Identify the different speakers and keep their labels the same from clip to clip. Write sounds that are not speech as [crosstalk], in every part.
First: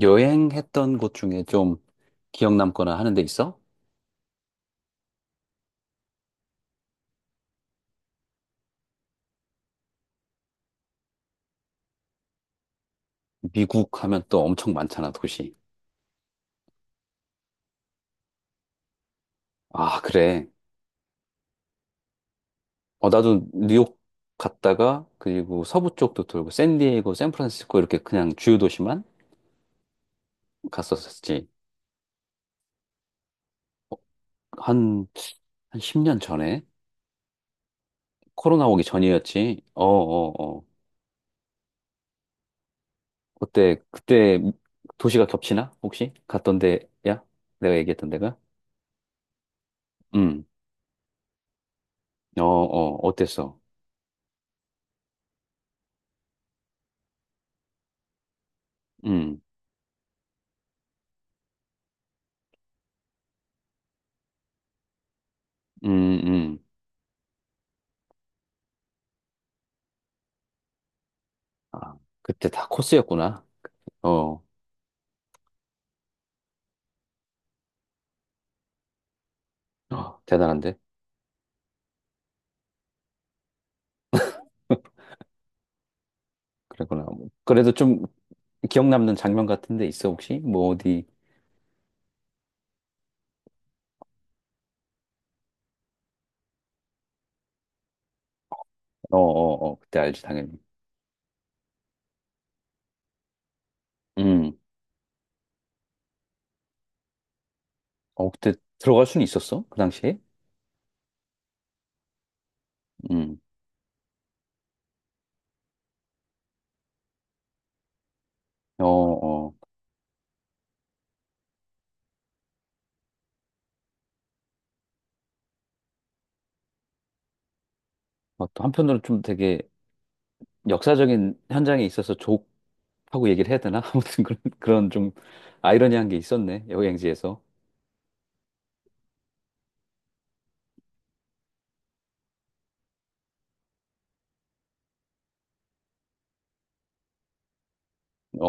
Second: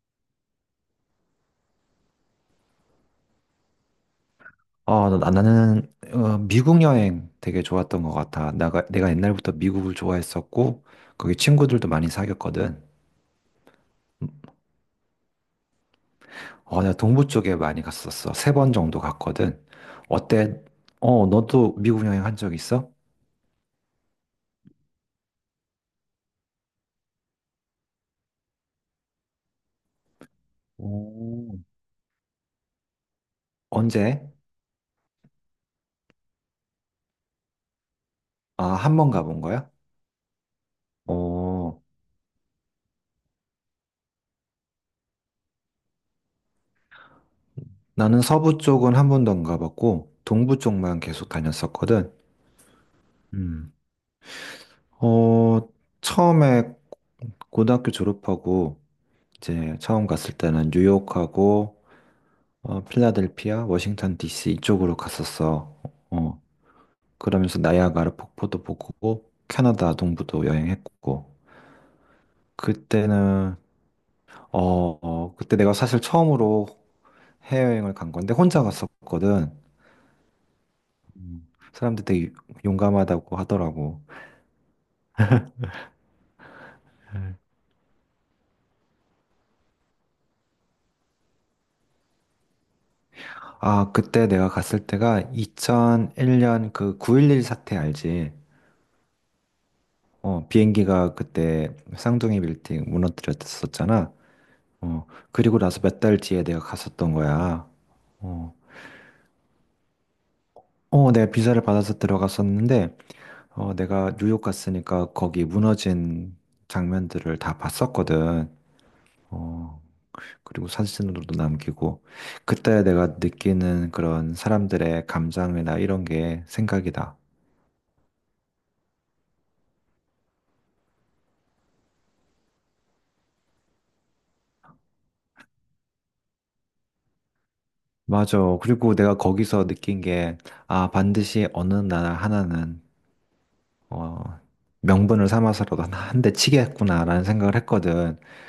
Speaker 1: 여행했던 곳 중에 좀 기억 남거나 하는 데 있어?
Speaker 2: 어, 나는 미국 여행 되게 좋았던 것 같아. 내가 옛날부터 미국을 좋아했었고, 거기 친구들도 많이 사귀었거든.
Speaker 1: 미국 하면 또 엄청 많잖아, 도시.
Speaker 2: 어, 내가 동부 쪽에 많이 갔었어. 세 번 정도 갔거든.
Speaker 1: 아, 그래.
Speaker 2: 어때? 어, 너도 미국 여행 한 적 있어?
Speaker 1: 어, 나도 뉴욕 갔다가 그리고 서부 쪽도 돌고 샌디에이고, 샌프란시스코 이렇게 그냥 주요 도시만 갔었었지.
Speaker 2: 오, 언제?
Speaker 1: 한, 한 10년 전에
Speaker 2: 아,
Speaker 1: 코로나 오기
Speaker 2: 한 번 가본
Speaker 1: 전이었지.
Speaker 2: 거야?
Speaker 1: 어, 어, 어.
Speaker 2: 어,
Speaker 1: 그때 도시가 겹치나? 혹시 갔던 데야? 내가 얘기했던
Speaker 2: 나는
Speaker 1: 데가?
Speaker 2: 서부 쪽은 한 번도 안 가봤고,
Speaker 1: 음.
Speaker 2: 동부 쪽만 계속 다녔었거든.
Speaker 1: 어, 어. 어땠어?
Speaker 2: 음, 어, 처음에 고등학교 졸업하고
Speaker 1: 음.
Speaker 2: 이제 처음 갔을 때는 뉴욕하고 필라델피아, 워싱턴 DC 이쪽으로 갔었어.
Speaker 1: 음,
Speaker 2: 어,
Speaker 1: 음.
Speaker 2: 그러면서 나이아가라 폭포도 보고 캐나다 동부도 여행했고
Speaker 1: 아, 그때 다 코스였구나.
Speaker 2: 그때는
Speaker 1: 어,
Speaker 2: 어, 그때 내가 사실 처음으로 해외여행을 간 건데 혼자 갔었거든.
Speaker 1: 어, 대단한데?
Speaker 2: 사람들 되게 용감하다고 하더라고.
Speaker 1: [laughs] 그랬구나. 뭐,
Speaker 2: 음.
Speaker 1: 그래도 좀 기억 남는 장면 같은 데 있어, 혹시? 뭐, 어디?
Speaker 2: 아, 그때 내가 갔을 때가 2001년 그 9.11 사태 알지?
Speaker 1: 어, 어, 어, 그때 알지,
Speaker 2: 어,
Speaker 1: 당연히.
Speaker 2: 비행기가 그때 쌍둥이 빌딩 무너뜨렸었잖아.
Speaker 1: 음,
Speaker 2: 어, 그리고 나서 몇 달 뒤에 내가 갔었던 거야.
Speaker 1: 어, 그때
Speaker 2: 어,
Speaker 1: 들어갈 수는 있었어? 그 당시에?
Speaker 2: 어, 내가 비자를 받아서 들어갔었는데,
Speaker 1: 음,
Speaker 2: 어, 내가 뉴욕 갔으니까 거기 무너진 장면들을 다 봤었거든.
Speaker 1: 어, 어.
Speaker 2: 어, 그리고 사진으로도 남기고, 그때 내가 느끼는 그런 사람들의 감정이나 이런 게 생각이다.
Speaker 1: 어, 또 한편으로는 좀 되게 역사적인 현장에 있어서 족하고 얘기를 해야 되나? [laughs] 아무튼 그런 좀 아이러니한 게 있었네, 여행지에서.
Speaker 2: 맞아. 그리고 내가 거기서 느낀 게, 아, 반드시 어느 날 하나는, 어, 명분을 삼아서라도 한 대 치겠구나라는 생각을 했거든.
Speaker 1: 어,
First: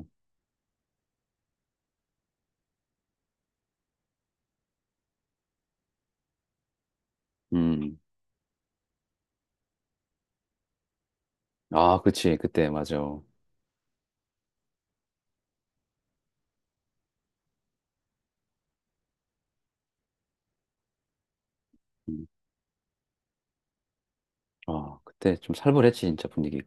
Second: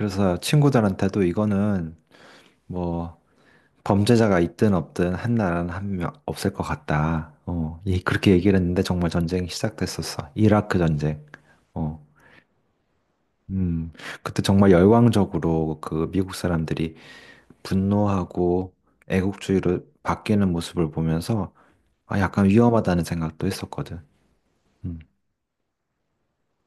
Speaker 1: 어,
Speaker 2: 친구들한테도 이거는 뭐 범죄자가 있든 없든 한 나라는 한 명 없을 것 같다. 어,
Speaker 1: 음.
Speaker 2: 그렇게 얘기를 했는데 정말 전쟁이 시작됐었어. 이라크 전쟁.
Speaker 1: 아,
Speaker 2: 어,
Speaker 1: 그치, 그때, 맞아.
Speaker 2: 음, 그때 정말 열광적으로 그 미국 사람들이 분노하고 애국주의로 바뀌는 모습을 보면서 아,
Speaker 1: 음.
Speaker 2: 약간 위험하다는 생각도 했었거든.
Speaker 1: 아,
Speaker 2: 음,
Speaker 1: 그때 좀 살벌했지, 진짜 분위기가.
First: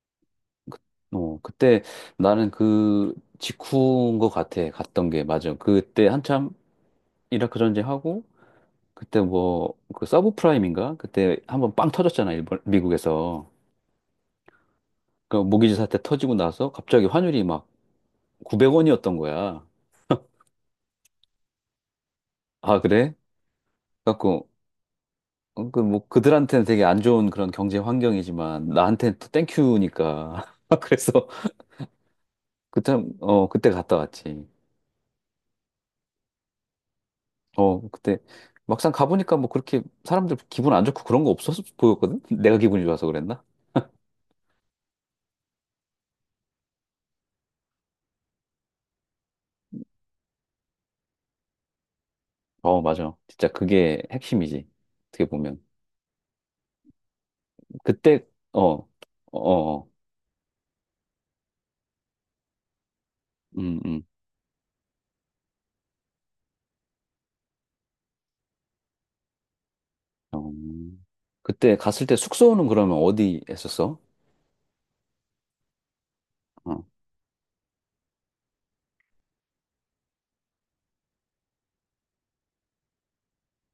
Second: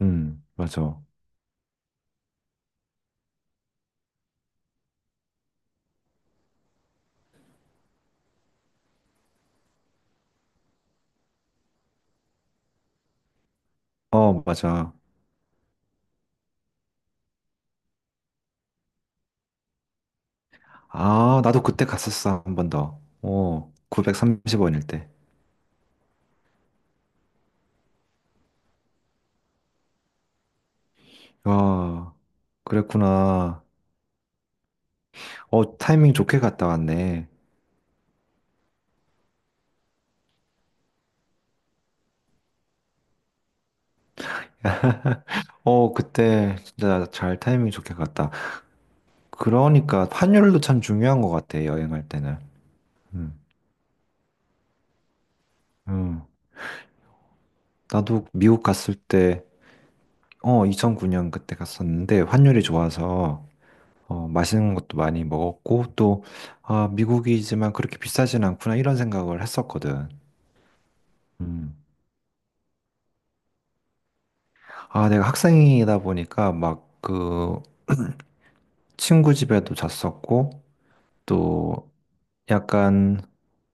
Speaker 1: 그-
Speaker 2: 맞아.
Speaker 1: 어, 그때 나는 그 직후인 것 같아. 갔던 게 맞아. 그때 한참 이라크 전쟁하고 그때 뭐 그 서브프라임인가? 그때 한번 빵 터졌잖아. 일본 미국에서.
Speaker 2: 어, 맞아.
Speaker 1: 그 모기지 사태 터지고 나서 갑자기 환율이 막 900원이었던 거야.
Speaker 2: 아, 나도 그때 갔었어. 한 번
Speaker 1: 아,
Speaker 2: 더.
Speaker 1: 그래?
Speaker 2: 어,
Speaker 1: 갖고
Speaker 2: 930원일 때.
Speaker 1: 그 뭐 그들한테는 되게 안 좋은 그런 경제 환경이지만 나한테는 또 땡큐니까. [laughs] 그래서
Speaker 2: 아,
Speaker 1: 그때 어
Speaker 2: 그랬구나.
Speaker 1: 그때 갔다 왔지.
Speaker 2: 어, 타이밍 좋게 갔다 왔네.
Speaker 1: 어, 그때 막상 가보니까 뭐 그렇게 사람들 기분 안 좋고 그런 거 없었어 보였거든? [laughs] 내가 기분이 좋아서 그랬나?
Speaker 2: 어, 그때 진짜 잘 타이밍 좋게 갔다. 그러니까 환율도 참 중요한 것 같아, 여행할 때는.
Speaker 1: 어, 맞아.
Speaker 2: 음,
Speaker 1: 진짜 그게 핵심이지. 어떻게 보면.
Speaker 2: 음.
Speaker 1: 그때,
Speaker 2: 나도
Speaker 1: 어,
Speaker 2: 미국
Speaker 1: 어,
Speaker 2: 갔을 때,
Speaker 1: 어, 어.
Speaker 2: 2009년 그때 갔었는데 환율이 좋아서
Speaker 1: 음, 음.
Speaker 2: 어, 맛있는 것도 많이 먹었고 또, 아, 미국이지만 그렇게 비싸진 않구나 이런 생각을 했었거든.
Speaker 1: 어. 그때
Speaker 2: 음.
Speaker 1: 갔을 때 숙소는 그러면 어디 했었어?
Speaker 2: 아, 내가 학생이다 보니까
Speaker 1: 어,
Speaker 2: 막 그 친구 집에도 잤었고 또 약간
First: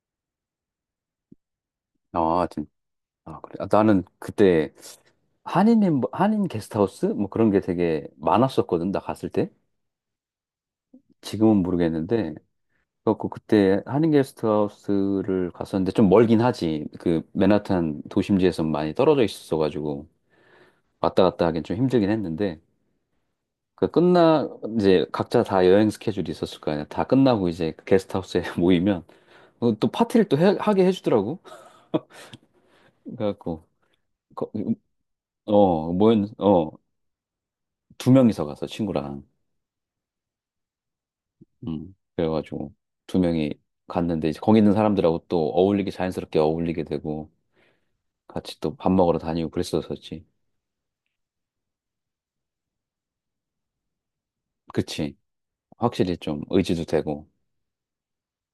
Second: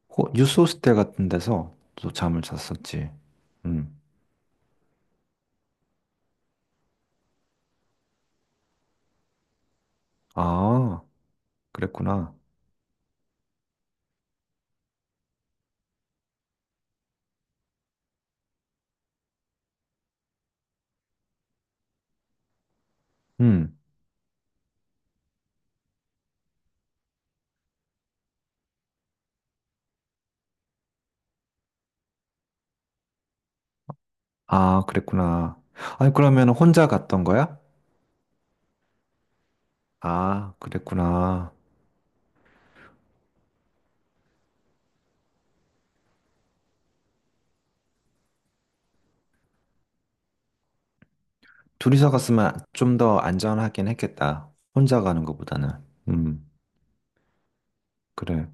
Speaker 2: 뉴스 호스텔 같은 데서 또 잠을
Speaker 1: 아, 진
Speaker 2: 잤었지.
Speaker 1: 아, 그래. 아,
Speaker 2: 음.
Speaker 1: 나는 그때 한인 게스트하우스? 뭐 그런 게 되게 많았었거든, 나 갔을 때.
Speaker 2: 아,
Speaker 1: 지금은 모르겠는데,
Speaker 2: 그랬구나.
Speaker 1: 그래갖고 그때 한인 게스트하우스를 갔었는데 좀 멀긴 하지. 그 맨하탄 도심지에서 많이 떨어져 있었어가지고 왔다 갔다 하긴 좀 힘들긴 했는데
Speaker 2: 음.
Speaker 1: 그 끝나 이제 각자 다 여행 스케줄이 있었을 거 아니야. 다 끝나고 이제 그 게스트하우스에 [laughs] 모이면 어, 또 파티를 또 하게 해주더라고. 그래갖고 거-
Speaker 2: 아, 그랬구나.
Speaker 1: 어
Speaker 2: 아니,
Speaker 1: 모였
Speaker 2: 그러면
Speaker 1: 어두
Speaker 2: 혼자 갔던 거야?
Speaker 1: 명이서 가서 친구랑
Speaker 2: 아, 그랬구나.
Speaker 1: 그래가지고 두 명이 갔는데 이제 거기 있는 사람들하고 또 어울리게 자연스럽게 어울리게 되고 같이 또 밥 먹으러 다니고 그랬었었지.
Speaker 2: 둘이서 갔으면 좀 더 안전하긴 했겠다. 혼자
Speaker 1: 그치.
Speaker 2: 가는 것보다는.
Speaker 1: 확실히 좀
Speaker 2: 음,
Speaker 1: 의지도 되고.
Speaker 2: 그래.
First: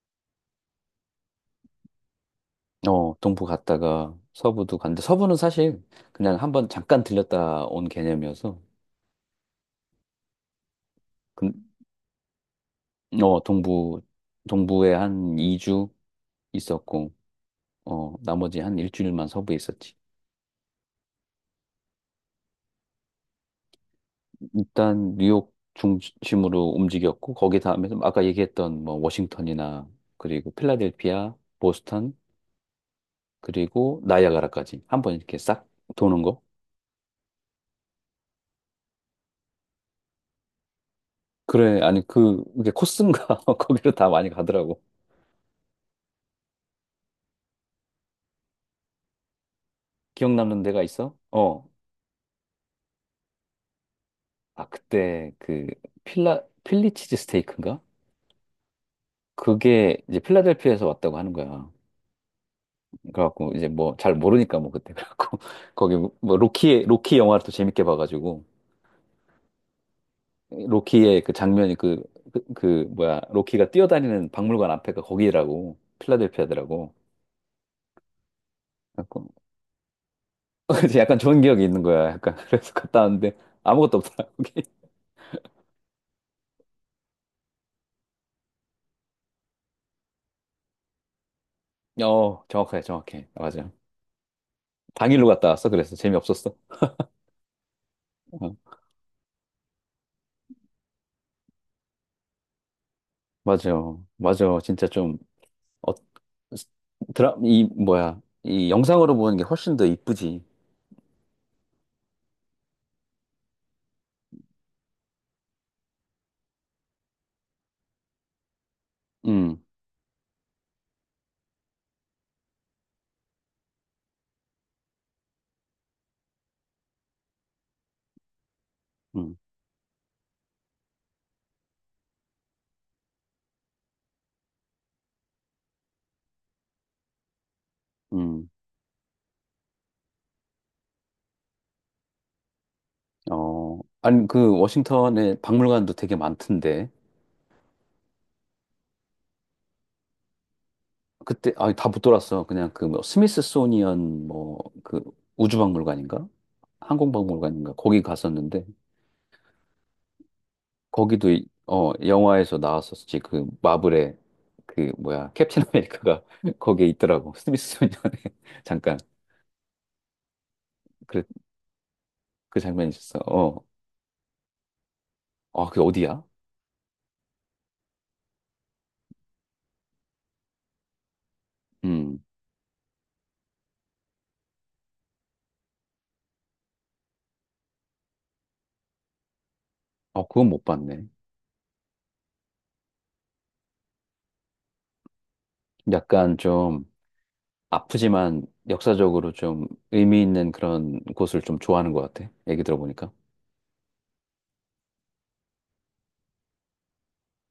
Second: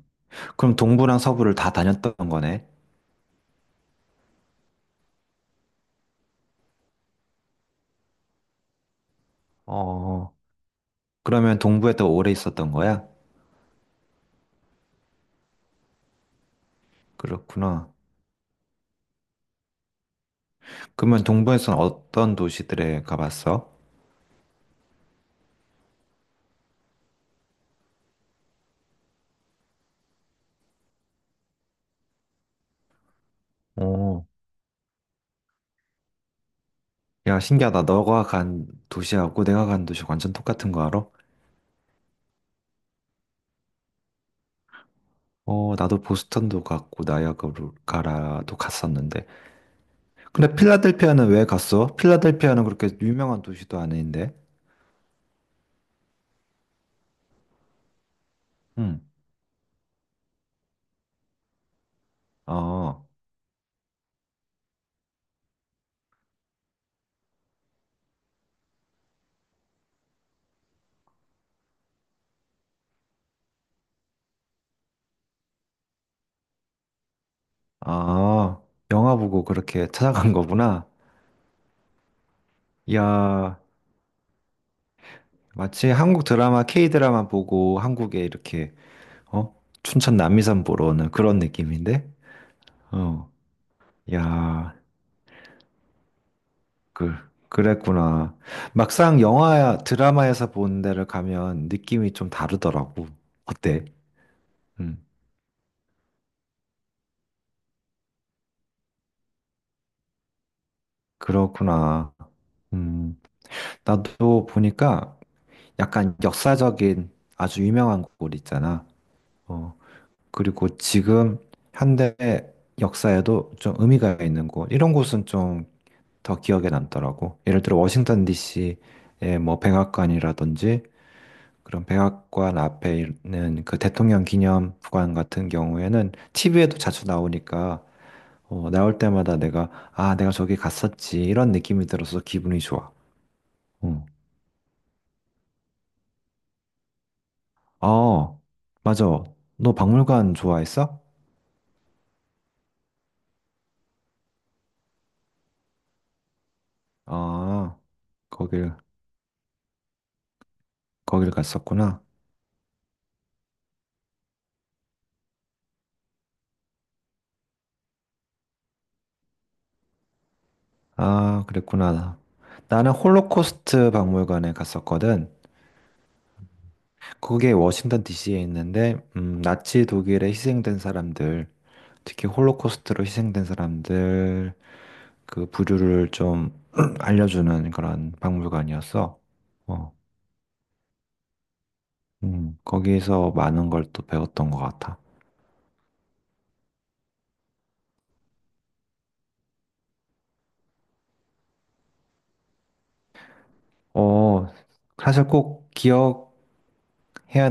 Speaker 2: 그럼 동부랑 서부를 다 다녔던 거네?
Speaker 1: 어, 동부 갔다가 서부도 갔는데, 서부는 사실 그냥 한번 잠깐 들렸다 온 개념이어서,
Speaker 2: 어,
Speaker 1: 근
Speaker 2: 그러면 동부에 더 오래 있었던 거야?
Speaker 1: 어, 동부에 한 2주 있었고,
Speaker 2: 그렇구나.
Speaker 1: 어, 나머지 한 일주일만 서부에 있었지.
Speaker 2: 그러면 동부에서는 어떤 도시들에 가봤어?
Speaker 1: 일단 뉴욕 중심으로 움직였고, 거기 다음에 좀 아까 얘기했던 뭐 워싱턴이나, 그리고 필라델피아, 보스턴, 그리고
Speaker 2: 어.
Speaker 1: 나이아가라까지 한 번 이렇게 싹 도는 거.
Speaker 2: 야, 신기하다. 너가 간 도시하고 내가 간 도시 완전 똑같은 거 알아?
Speaker 1: 그래, 아니, 그, 이게 코스인가? [laughs] 거기로 다 많이 가더라고.
Speaker 2: 어, 나도 보스턴도 갔고 나이아가라도 갔었는데.
Speaker 1: 기억
Speaker 2: 근데
Speaker 1: 남는 데가 있어?
Speaker 2: 필라델피아는 왜
Speaker 1: 어.
Speaker 2: 갔어? 필라델피아는 그렇게 유명한 도시도 아닌데.
Speaker 1: 아, 그때 그 필라 필리치즈 스테이크인가?
Speaker 2: 응.
Speaker 1: 그게 이제 필라델피아에서 왔다고 하는 거야.
Speaker 2: 어,
Speaker 1: 그래갖고 이제 뭐 잘 모르니까 뭐 그때 그래갖고 [laughs] 거기 뭐 로키 영화를 또 재밌게 봐가지고 로키의 그 장면이 그 뭐야 로키가 뛰어다니는 박물관 앞에가 거기라고 필라델피아더라고.
Speaker 2: 아, 영화
Speaker 1: 그래갖고
Speaker 2: 보고 그렇게 찾아간
Speaker 1: [laughs]
Speaker 2: 거구나.
Speaker 1: 이제 약간 좋은 기억이 있는 거야. 약간 [laughs] 그래서 갔다 왔는데
Speaker 2: 야,
Speaker 1: 아무것도 없더라. 거기.
Speaker 2: 마치 한국 드라마, K 드라마 보고 한국에 이렇게, 어? 춘천 남이섬 보러 오는 그런
Speaker 1: [laughs]
Speaker 2: 느낌인데?
Speaker 1: 어 정확해
Speaker 2: 어,
Speaker 1: 맞아.
Speaker 2: 야.
Speaker 1: 당일로 갔다 왔어. 그래서 재미없었어.
Speaker 2: 그, 그랬구나.
Speaker 1: 어.
Speaker 2: 막상 영화, 드라마에서 본 데를 가면 느낌이 좀 다르더라고. 어때?
Speaker 1: 맞아요. 진짜
Speaker 2: 음,
Speaker 1: 좀, 어, 드라, 이, 뭐야. 이 영상으로 보는 게 훨씬 더 이쁘지.
Speaker 2: 그렇구나. 음, 나도 보니까 약간 역사적인 아주 유명한 곳 있잖아.
Speaker 1: 음,
Speaker 2: 어, 그리고 지금 현대 역사에도 좀 의미가 있는 곳. 이런 곳은 좀 더 기억에 남더라고. 예를 들어 워싱턴 DC의
Speaker 1: 음,
Speaker 2: 뭐 백악관이라든지 그런 백악관 앞에 있는 그 대통령 기념관 같은 경우에는 TV에도 자주 나오니까
Speaker 1: 음.
Speaker 2: 어, 나올 때마다 내가 아 내가 저기 갔었지 이런 느낌이 들어서 기분이 좋아.
Speaker 1: 어,
Speaker 2: 응.
Speaker 1: 아니, 그, 워싱턴에 박물관도 되게 많던데.
Speaker 2: 어, 아, 맞아. 너 박물관 좋아했어?
Speaker 1: 그때, 아, 다 못 돌았어. 그냥 그, 뭐, 스미스소니언, 뭐, 그, 우주박물관인가? 항공박물관인가?
Speaker 2: 아,
Speaker 1: 거기 갔었는데,
Speaker 2: 거길
Speaker 1: 거기도,
Speaker 2: 거길
Speaker 1: 어,
Speaker 2: 갔었구나.
Speaker 1: 영화에서 나왔었지. 그, 마블의, 그, 뭐야, 캡틴 아메리카가 [laughs] 거기에 있더라고. 스미스소니언에. [laughs] 잠깐.
Speaker 2: 아, 그랬구나.
Speaker 1: 그 장면이
Speaker 2: 나는
Speaker 1: 있었어. 어.
Speaker 2: 홀로코스트 박물관에 갔었거든.
Speaker 1: 아, 그게 어디야?
Speaker 2: 그게 워싱턴 DC에 있는데 나치 독일에 희생된 사람들,
Speaker 1: 음.
Speaker 2: 특히 홀로코스트로 희생된 사람들 그 부류를 좀 [clears throat] 알려주는 그런 박물관이었어. 어,
Speaker 1: 어, 그건 못 봤네.
Speaker 2: 거기에서 많은 걸 또 배웠던 것 같아.
Speaker 1: 약간 좀 아프지만 역사적으로 좀 의미 있는 그런 곳을 좀 좋아하는 것 같아. 얘기 들어보니까.
Speaker 2: 어, 사실 꼭 기억해야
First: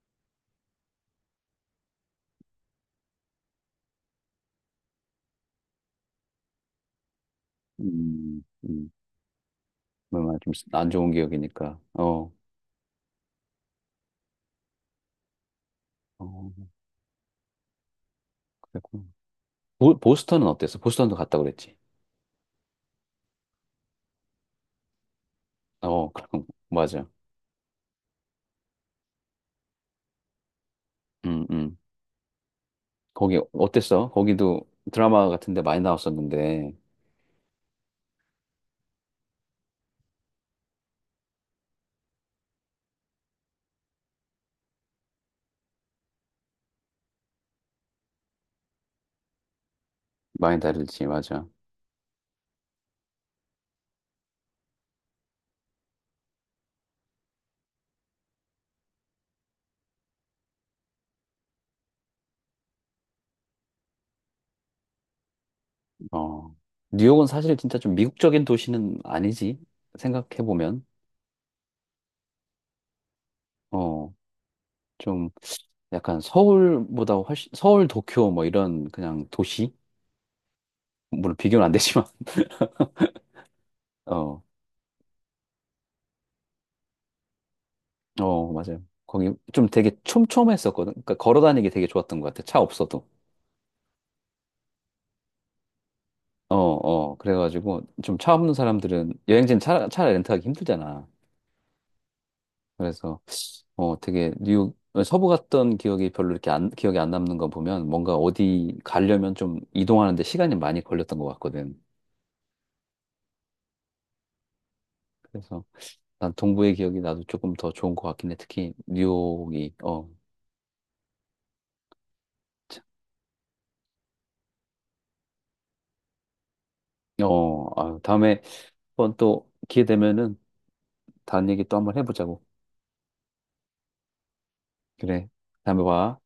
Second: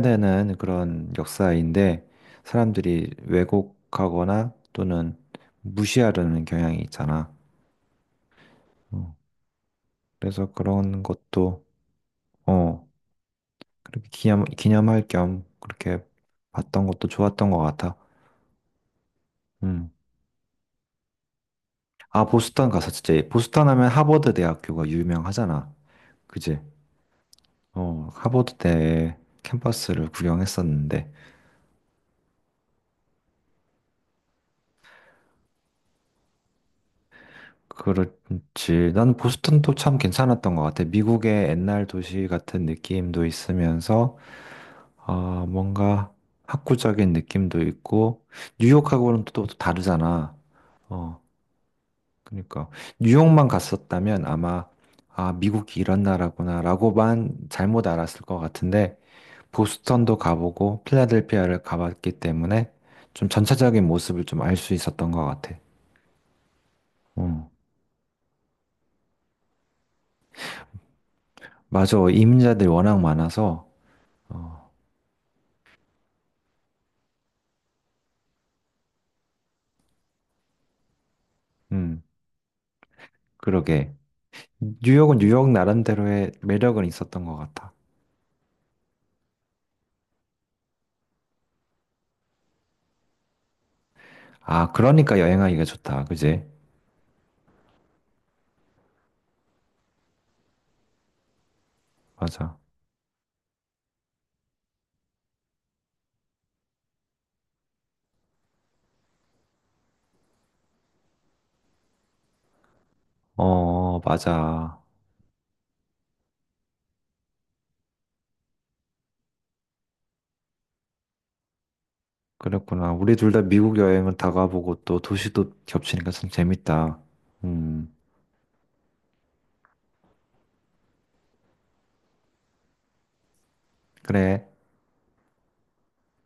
Speaker 2: 되는 그런 역사인데 사람들이 왜곡하거나 또는 무시하려는 경향이 있잖아.
Speaker 1: 음, 음.
Speaker 2: 어,
Speaker 1: 뭔가
Speaker 2: 그래서
Speaker 1: 좀안
Speaker 2: 그런
Speaker 1: 좋은
Speaker 2: 것도
Speaker 1: 기억이니까. 어.
Speaker 2: 어, 그렇게 기념할 겸 그렇게
Speaker 1: 어,
Speaker 2: 봤던 것도 좋았던 것 같아.
Speaker 1: 그랬구나.
Speaker 2: 음.
Speaker 1: 보스턴은 어땠어? 보스턴도 갔다고 그랬지.
Speaker 2: 아, 보스턴 가서 진짜, 보스턴 하면 하버드 대학교가 유명하잖아.
Speaker 1: 어, 그럼,
Speaker 2: 그지?
Speaker 1: [laughs] 맞아.
Speaker 2: 어, 하버드 대 캠퍼스를 구경했었는데.
Speaker 1: 음, 음. 거기 어땠어? 거기도 드라마 같은데 많이 나왔었는데.
Speaker 2: 그렇지. 난 보스턴도 참 괜찮았던 것 같아. 미국의 옛날 도시 같은 느낌도 있으면서, 아, 뭔가 학구적인 느낌도 있고, 뉴욕하고는 또, 또 다르잖아.
Speaker 1: 많이 다르지,
Speaker 2: 어,
Speaker 1: 맞아.
Speaker 2: 그러니까 뉴욕만 갔었다면 아마 아 미국이 이런 나라구나라고만 잘못 알았을 것 같은데 보스턴도 가보고 필라델피아를 가봤기 때문에 좀 전체적인 모습을 좀 알 수 있었던 것 같아.
Speaker 1: 어, 뉴욕은
Speaker 2: 어,
Speaker 1: 사실 진짜 좀 미국적인 도시는 아니지. 생각해보면.
Speaker 2: 맞아. 이민자들이 워낙 많아서
Speaker 1: 어,
Speaker 2: 어,
Speaker 1: 좀 약간 서울보다 훨씬, 서울, 도쿄 뭐 이런 그냥 도시? 물론 비교는 안
Speaker 2: 음,
Speaker 1: 되지만.
Speaker 2: 그러게.
Speaker 1: [laughs] 어,
Speaker 2: 뉴욕은 뉴욕 나름대로의 매력은 있었던 것 같아.
Speaker 1: 어, 맞아요. 거기 좀 되게 촘촘했었거든. 그러니까 걸어 다니기 되게 좋았던 것 같아. 차 없어도.
Speaker 2: 아, 그러니까 여행하기가 좋다. 그지?
Speaker 1: 어, 어. 그래가지고 좀 차 없는 사람들은 여행지는 차 렌트하기 힘들잖아.
Speaker 2: 맞아.
Speaker 1: 그래서 어, 되게 뉴욕 서부 갔던 기억이 별로 이렇게 안, 기억에 안 남는 거 보면 뭔가 어디 가려면 좀 이동하는데 시간이 많이 걸렸던 것 같거든.
Speaker 2: 어, 맞아.
Speaker 1: 그래서 난 동부의 기억이 나도 조금 더 좋은 것 같긴 해. 특히 뉴욕이 어, 참.
Speaker 2: 그랬구나. 우리 둘 다 미국 여행은 다 가보고 또 도시도 겹치니까 참 재밌다.
Speaker 1: 어,
Speaker 2: 음,
Speaker 1: 아유, 다음에 한번 또 기회 되면은 다른 얘기 또 한번 해보자고.
Speaker 2: 그래.
Speaker 1: 그래, 다음에 봐.